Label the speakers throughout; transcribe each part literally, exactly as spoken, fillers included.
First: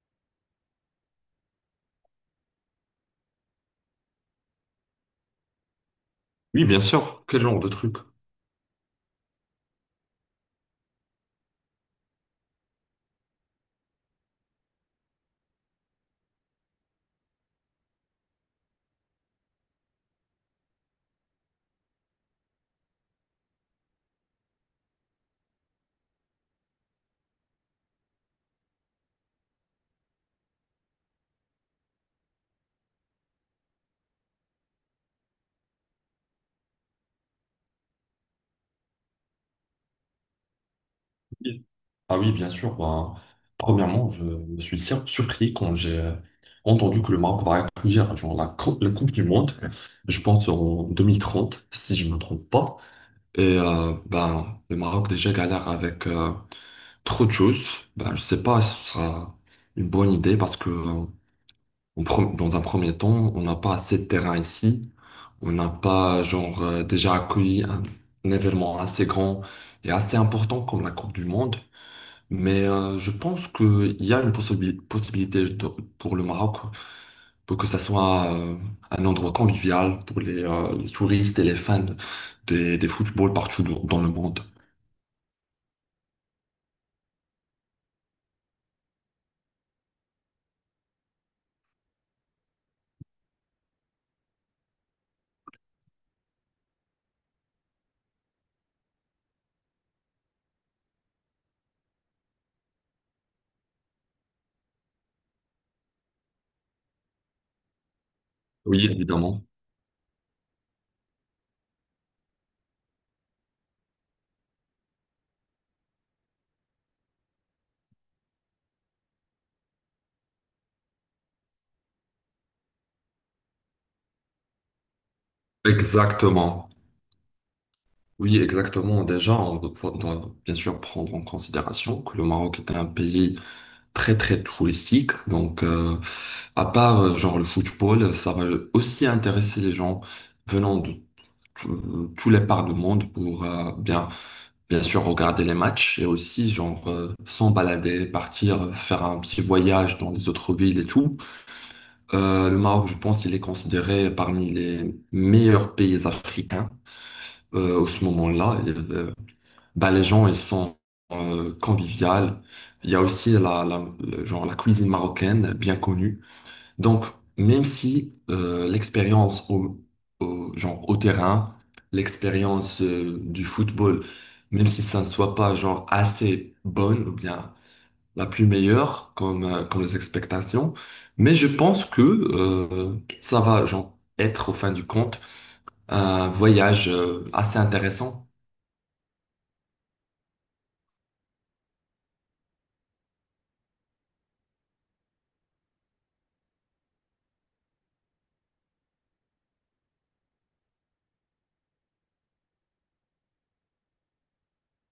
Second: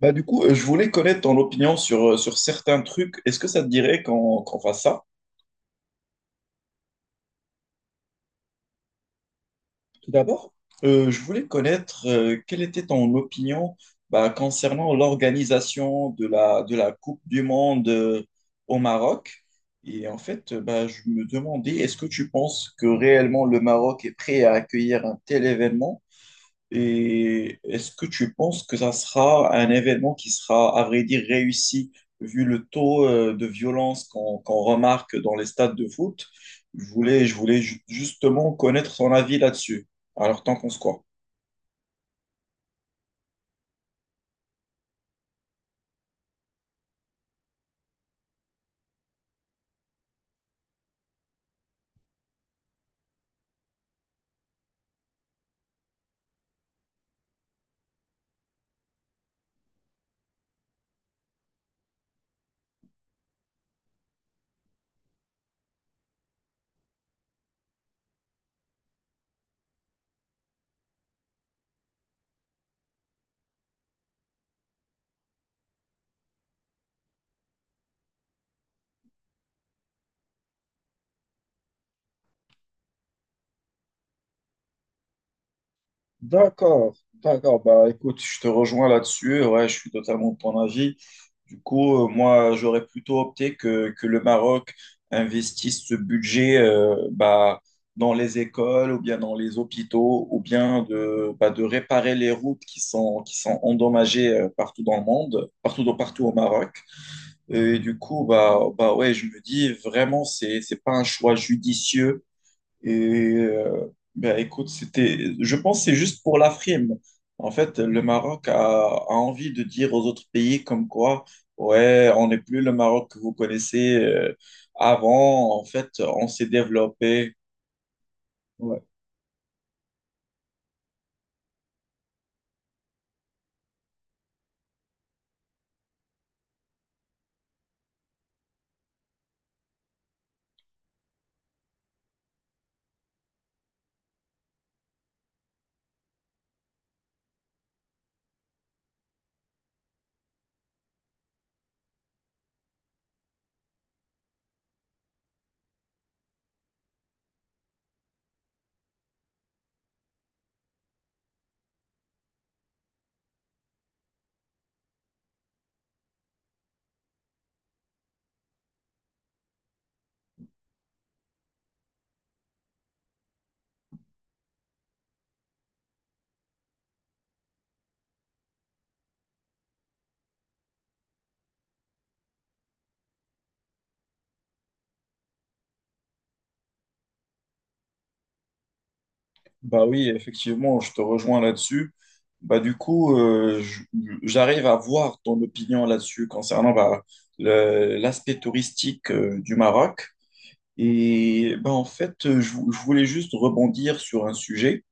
Speaker 1: Bah, du coup, euh, je voulais connaître ton opinion sur, euh, sur certains trucs. Est-ce que ça te dirait qu'on qu'on fasse ça?
Speaker 2: Oui, bien sûr. Quel genre de truc?
Speaker 1: Tout d'abord, euh, je voulais connaître euh, quelle était ton opinion bah, concernant l'organisation de la, de la Coupe du Monde euh, au Maroc. Et en fait, euh, bah, je me demandais, est-ce que tu penses que réellement le Maroc est prêt à accueillir un tel événement? Et est-ce que tu penses que ça sera un événement qui sera, à vrai dire, réussi vu le taux euh, de violence qu'on qu'on remarque dans les stades de foot? Je voulais, je voulais ju- justement connaître son avis là-dessus. Alors, tant qu'on se croit.
Speaker 2: Oui. Ah oui, bien sûr. Ben, premièrement, je me suis sur- surpris quand j'ai euh, entendu que le Maroc va accueillir genre, la, cou- la Coupe du Monde, je pense en deux mille trente, si je ne me trompe pas. Et euh, ben, le Maroc déjà galère avec euh, trop de choses. Ben, je ne sais pas si ce sera une bonne idée parce que euh, En pre- Dans un premier temps, on n'a pas assez de terrain ici. On n'a pas, genre, euh, déjà accueilli un, un événement assez grand et assez important comme la Coupe du Monde. Mais euh, je pense qu'il y a une possibi- possibilité de- pour le Maroc pour que ça soit euh, un endroit convivial pour les, euh, les touristes et les fans des, des footballs partout dans dans le monde.
Speaker 1: D'accord, d'accord. Bah écoute, je te rejoins là-dessus. Ouais, je suis totalement de ton avis. Du coup, euh, moi, j'aurais plutôt opté que, que le Maroc investisse ce budget euh, bah, dans les écoles ou bien dans les hôpitaux ou bien de, bah, de réparer les routes qui sont, qui sont endommagées euh, partout dans le monde, partout, dans- partout au Maroc. Et du coup, bah,
Speaker 2: Oui,
Speaker 1: bah ouais, je me
Speaker 2: évidemment.
Speaker 1: dis vraiment, c'est, c'est pas un choix judicieux et euh, ben, écoute, c'était, je pense que c'est juste pour la frime. En fait, le Maroc a, a envie de dire aux autres pays comme quoi, ouais, on n'est plus le Maroc que vous connaissez euh, avant. En fait, on s'est
Speaker 2: Exactement.
Speaker 1: développé.
Speaker 2: Oui,
Speaker 1: Ouais.
Speaker 2: exactement. Déjà, on doit, doit bien sûr prendre en considération que le Maroc est un pays très très touristique. Donc, euh, à part euh, genre le football, ça va aussi intéresser les gens venant de tout- tous les parts du monde pour euh, bien bien sûr regarder les matchs et aussi genre euh, s'en balader, partir, faire un petit voyage dans les autres villes et tout. Euh, le Maroc, je pense, il est considéré parmi les meilleurs pays africains. Euh, au ce moment-là, bah, les gens, ils sont euh, conviviales. Il y a aussi la, la- le- genre, la cuisine marocaine, bien connue. Donc, même si euh, l'expérience au, au- genre, au terrain, l'expérience euh, du football, même si ça ne soit pas genre, assez bonne ou bien la plus meilleure comme, euh, comme les expectations, mais je pense que euh, ça va genre, être, au fin du compte, un voyage euh, assez intéressant.
Speaker 1: Bah oui, effectivement, je te rejoins là-dessus. Bah du coup, euh, je- J'arrive à voir ton opinion là-dessus concernant bah, le- l'aspect touristique euh, du Maroc. Et ben, en fait, euh, je, vou- je voulais juste rebondir sur un sujet.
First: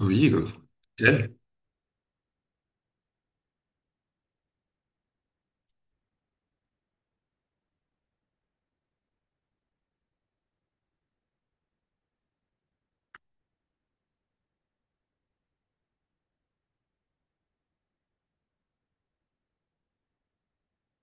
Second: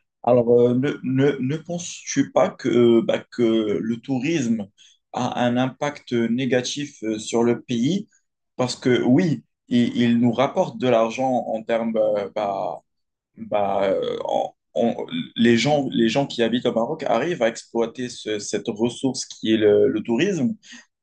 Speaker 2: Oui, euh,
Speaker 1: Alors, euh, ne, ne,
Speaker 2: nickel.
Speaker 1: ne penses-tu pas que, bah, que le tourisme a un impact négatif euh, sur le pays? Parce que oui, il, il nous rapporte de l'argent en termes euh, bah, bah, euh, en- on- les gens, les gens qui habitent au Maroc arrivent à exploiter ce- cette ressource qui est le, le tourisme,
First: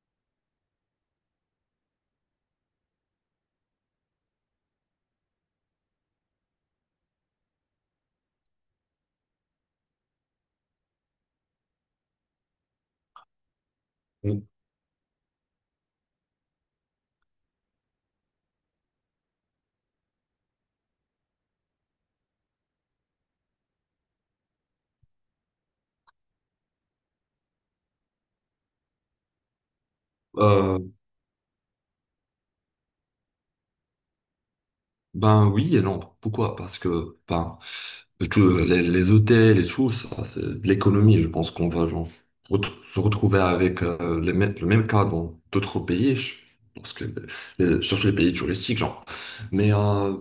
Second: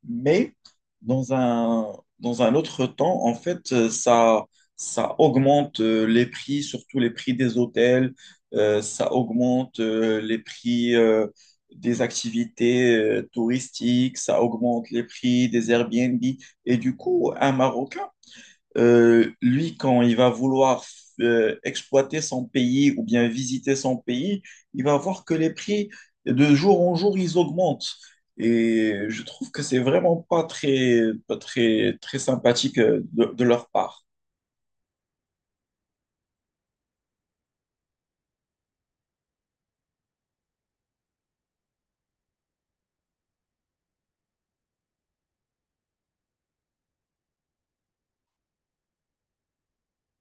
Speaker 1: mais dans un, dans un autre temps, en fait, euh, ça, ça augmente euh, les prix, surtout les prix des hôtels, euh, ça augmente euh, les prix euh, des activités euh, touristiques, ça augmente les prix des Airbnb. Et du coup, un Marocain, euh, lui, quand il va vouloir euh, exploiter son pays ou bien visiter son pays, il va voir que les prix, de jour en jour, ils augmentent. Et je trouve que c'est vraiment pas
Speaker 2: Euh,
Speaker 1: très, pas très, très sympathique euh, de, de leur part.
Speaker 2: ben oui et non. Pourquoi? Parce que ben, tout- les, les hôtels et tout, ça, c'est de l'économie. Je pense qu'on va genre, ret- se retrouver avec euh, les mê- le même cas dans d'autres pays, je- parce que les- surtout les pays touristiques, genre. Mais euh,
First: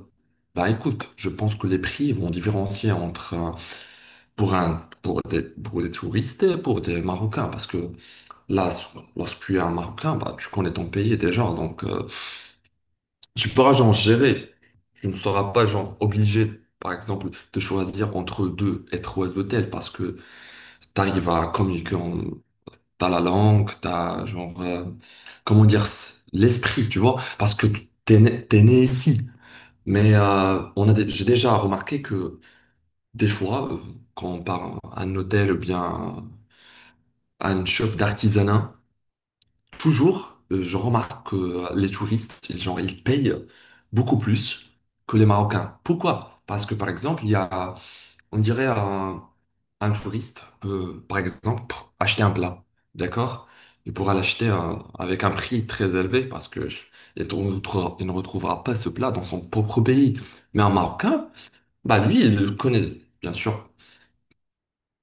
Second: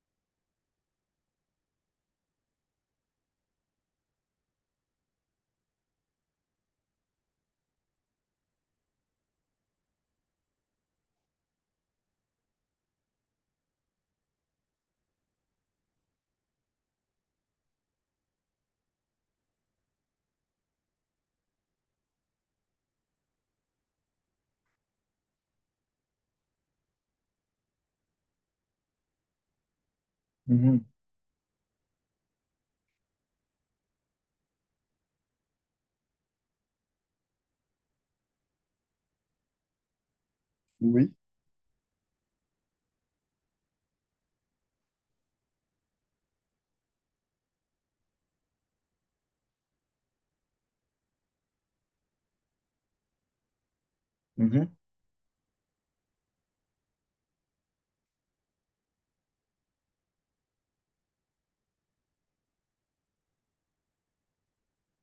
Speaker 2: ben, écoute, je pense que les prix vont différencier entre un- pour un pour des, pour des touristes et pour des Marocains, parce que là, s- lorsque tu es un Marocain, bah, tu connais ton pays déjà, donc. euh, Tu pourras genre gérer. Tu ne seras pas genre obligé, par exemple, de choisir entre deux être oiseau tel parce que tu arrives à communiquer, en... t'as la langue, t'as genre, euh, comment dire, s- l'esprit, tu vois, parce que t'es né, t'es né ici. Mais euh,
Speaker 1: Mhm.
Speaker 2: on a dé- j'ai déjà remarqué que des fois, euh, quand on part à un hôtel ou bien à une shop d'artisanat, toujours, euh, je
Speaker 1: Oui.
Speaker 2: remarque que les touristes, ils, genre, ils payent beaucoup plus que les Marocains. Pourquoi? Parce que, par exemple, il y a, on dirait, un, un touriste peut, par exemple, acheter un plat, d'accord? Il pourra l'acheter
Speaker 1: Mhm.
Speaker 2: euh, avec un prix très élevé parce que il ne il ne retrouvera pas ce plat dans son propre pays. Mais un Marocain, bah lui, il le connaît, bien sûr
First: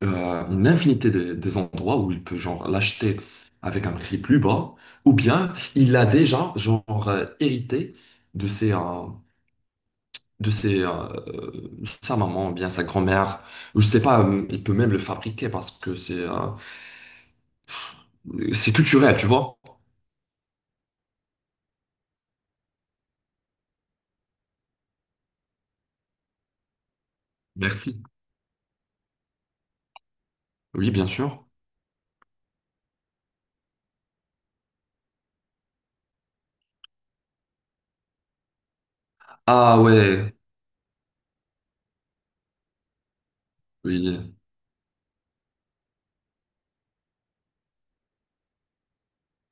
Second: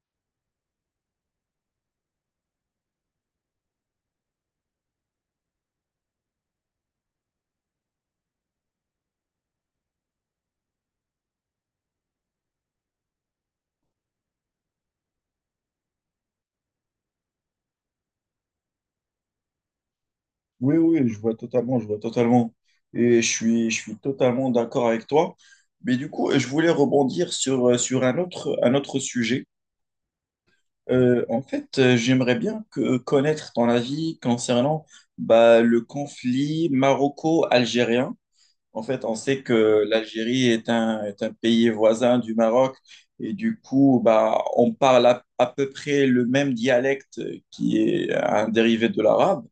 Speaker 2: euh, une infinité de- des endroits où il peut genre l'acheter avec un prix plus bas, ou bien il a déjà genre euh, hérité de ses, euh, de ses, euh, euh, sa maman, ou bien sa grand-mère, ou je sais pas, euh, il peut même le fabriquer parce que c'est euh, c'est culturel, tu vois.
Speaker 1: Oui, oui, je vois totalement, je vois totalement. Et je suis, je suis totalement d'accord avec toi. Mais du coup, je voulais rebondir sur, euh,
Speaker 2: Merci.
Speaker 1: sur un autre, un autre sujet.
Speaker 2: Oui, bien
Speaker 1: Euh, en
Speaker 2: sûr.
Speaker 1: fait, euh, j'aimerais bien que, euh, connaître ton avis concernant bah, le conflit maroco-algérien. En fait, on sait
Speaker 2: Ah
Speaker 1: que
Speaker 2: ouais,
Speaker 1: l'Algérie est un, est un pays voisin du Maroc. Et du coup,
Speaker 2: oui,
Speaker 1: bah, on parle à, à peu près le même dialecte qui est un dérivé de l'arabe.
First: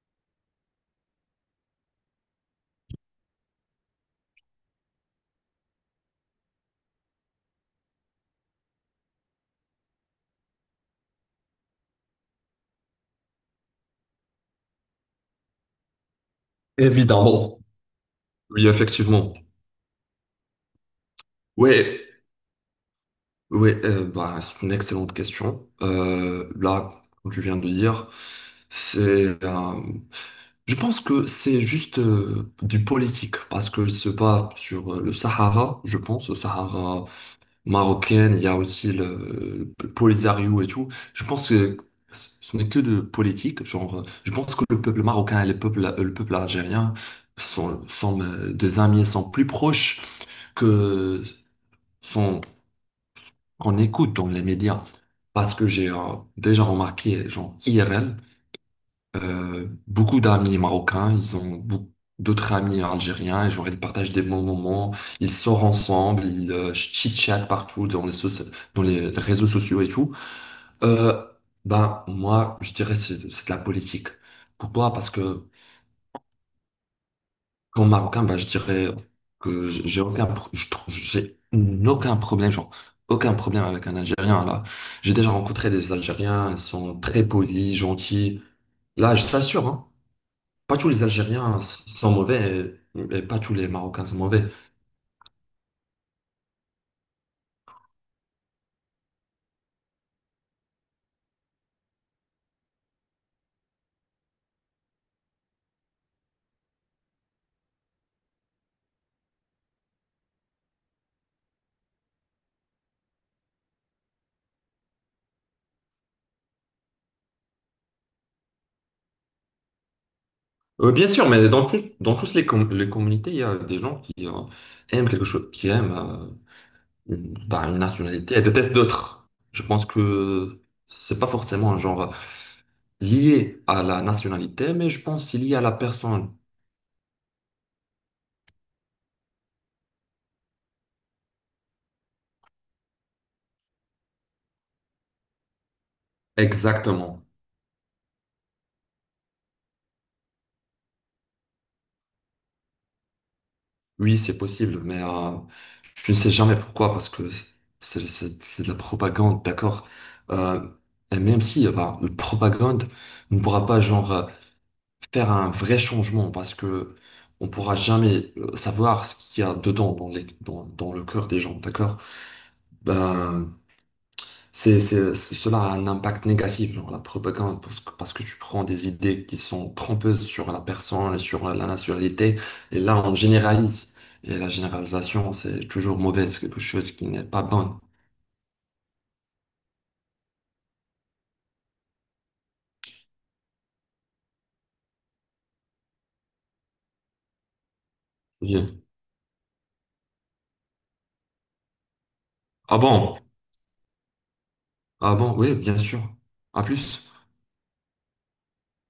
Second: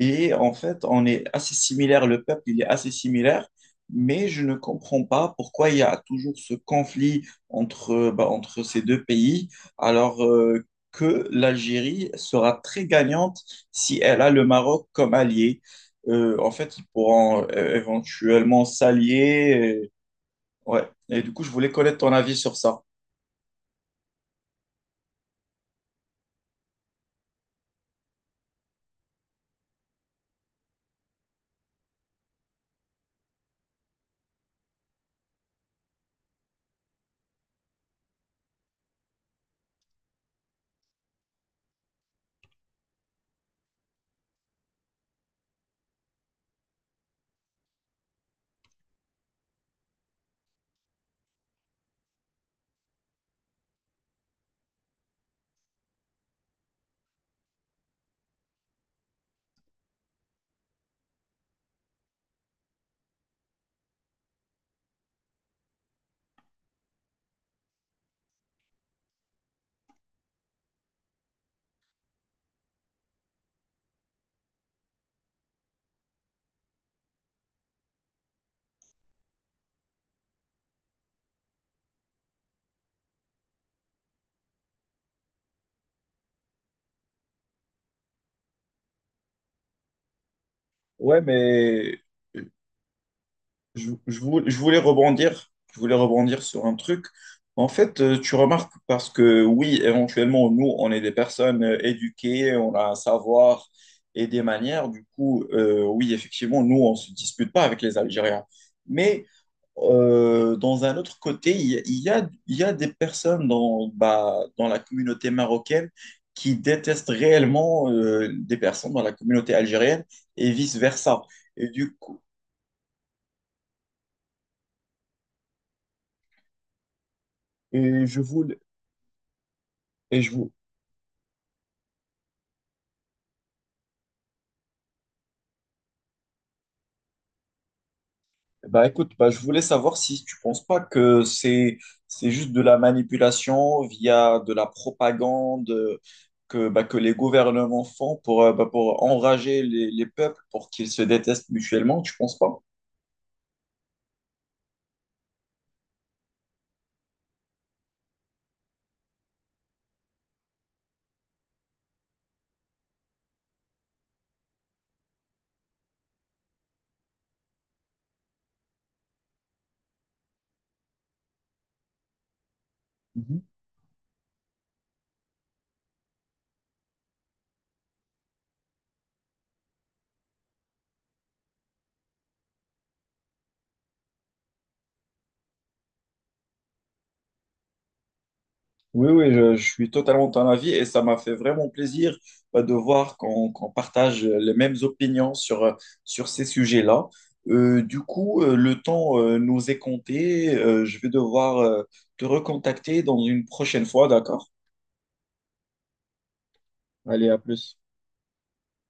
Speaker 1: Et en fait, on est assez similaire, le peuple, il est assez similaire, mais je ne comprends pas pourquoi il y a toujours ce conflit entre, bah, entre ces deux pays, alors euh, que l'Algérie sera très gagnante si elle a le Maroc comme allié. Euh, en fait, ils pourront
Speaker 2: évidemment.
Speaker 1: euh, éventuellement
Speaker 2: Oui, effectivement.
Speaker 1: s'allier. Euh, ouais. Et du coup, je voulais connaître
Speaker 2: Ouais,
Speaker 1: ton avis sur ça.
Speaker 2: oui, euh, bah, c'est une excellente question. Euh, là, comme tu viens de dire, c'est, euh, je pense que c'est juste euh, du politique parce que se bat sur euh, le Sahara, je pense, le Sahara marocain, il y a aussi le, le Polisario et tout. Je pense que ce ce n'est que de politique. Genre, euh, je pense que le peuple marocain et le peuple, euh, le peuple algérien sont, sont euh, des amis, sont plus proches que sont on écoute dans les médias. Parce que j'ai euh, déjà remarqué, genre I R L, euh, beaucoup d'amis marocains, ils ont beaucoup d'autres amis algériens, et genre ils partagent des bons moments, ils sortent ensemble, ils euh, chit-chatent partout dans les, soci- dans les réseaux sociaux et tout. Euh, ben, moi, je dirais c'est c'est de la politique. Pourquoi? Parce que comme Marocain, bah, je dirais que j'ai j'ai aucun, pro- je trouve- j'ai aucun problème, genre, aucun problème avec un Algérien, là. J'ai déjà rencontré des Algériens, ils sont très polis, gentils. Là, je t'assure, hein, pas tous les
Speaker 1: Ouais,
Speaker 2: Algériens s-
Speaker 1: mais
Speaker 2: sont mauvais et, et pas tous les
Speaker 1: Je,
Speaker 2: Marocains sont
Speaker 1: je
Speaker 2: mauvais.
Speaker 1: voulais, je voulais rebondir, je voulais rebondir sur un truc. En fait, euh, tu remarques parce que oui, éventuellement, nous, on est des personnes euh, éduquées, on a un savoir et des manières. Du coup, euh, oui, effectivement, nous, on ne se dispute pas avec les Algériens. Mais euh, dans un autre côté, il y a, il y a- il y a des personnes dans, bah, dans la communauté marocaine qui détestent réellement euh, des personnes dans la communauté algérienne et
Speaker 2: Euh, bien
Speaker 1: vice-versa.
Speaker 2: sûr, mais dans
Speaker 1: Et
Speaker 2: tous
Speaker 1: du
Speaker 2: dans
Speaker 1: coup,
Speaker 2: tous les, com- les communautés, il y a des gens qui euh, aiment quelque chose, qui aiment euh, une, bah, une
Speaker 1: et je
Speaker 2: nationalité et
Speaker 1: voulais-
Speaker 2: détestent d'autres. Je pense
Speaker 1: Et je vous,
Speaker 2: que c'est pas forcément un genre lié à la nationalité, mais je pense c'est lié à la personne.
Speaker 1: Bah écoute, bah je voulais savoir si tu penses pas que c'est c'est juste de la manipulation via de la propagande euh, que bah, que les
Speaker 2: Exactement.
Speaker 1: gouvernements font pour euh, bah, pour enrager les, les peuples pour qu'ils se détestent mutuellement. Tu penses pas?
Speaker 2: Oui, c'est possible, mais euh, je ne sais jamais pourquoi, parce que c'est c'est- c'est de la propagande, d'accord? Euh, et même si, euh, bah, la propagande ne pourra pas, genre, euh, faire un vrai changement, parce que on pourra jamais euh, savoir ce qu'il y a dedans, dans les, dans, dans le cœur des gens, d'accord?
Speaker 1: Mhm.
Speaker 2: Ben, C'est, c'est- c'est- cela a un impact négatif, genre la propagande, parce que, parce que tu prends des idées qui sont trompeuses sur la personne et sur la nationalité, et là, on généralise. Et la généralisation, c'est toujours mauvais, c'est quelque chose qui n'est pas bon.
Speaker 1: Oui, oui, je, je suis totalement de ton avis et ça m'a fait vraiment plaisir bah, de voir qu'on qu'on partage euh, les mêmes opinions sur, euh, sur ces sujets-là. Euh, du coup, euh, le
Speaker 2: Bien.
Speaker 1: temps euh, nous est compté. Euh, je vais devoir euh, te
Speaker 2: Ah
Speaker 1: recontacter dans
Speaker 2: bon?
Speaker 1: une prochaine fois, d'accord?
Speaker 2: Ah bon? Oui, bien sûr. À plus.
Speaker 1: Allez, à plus.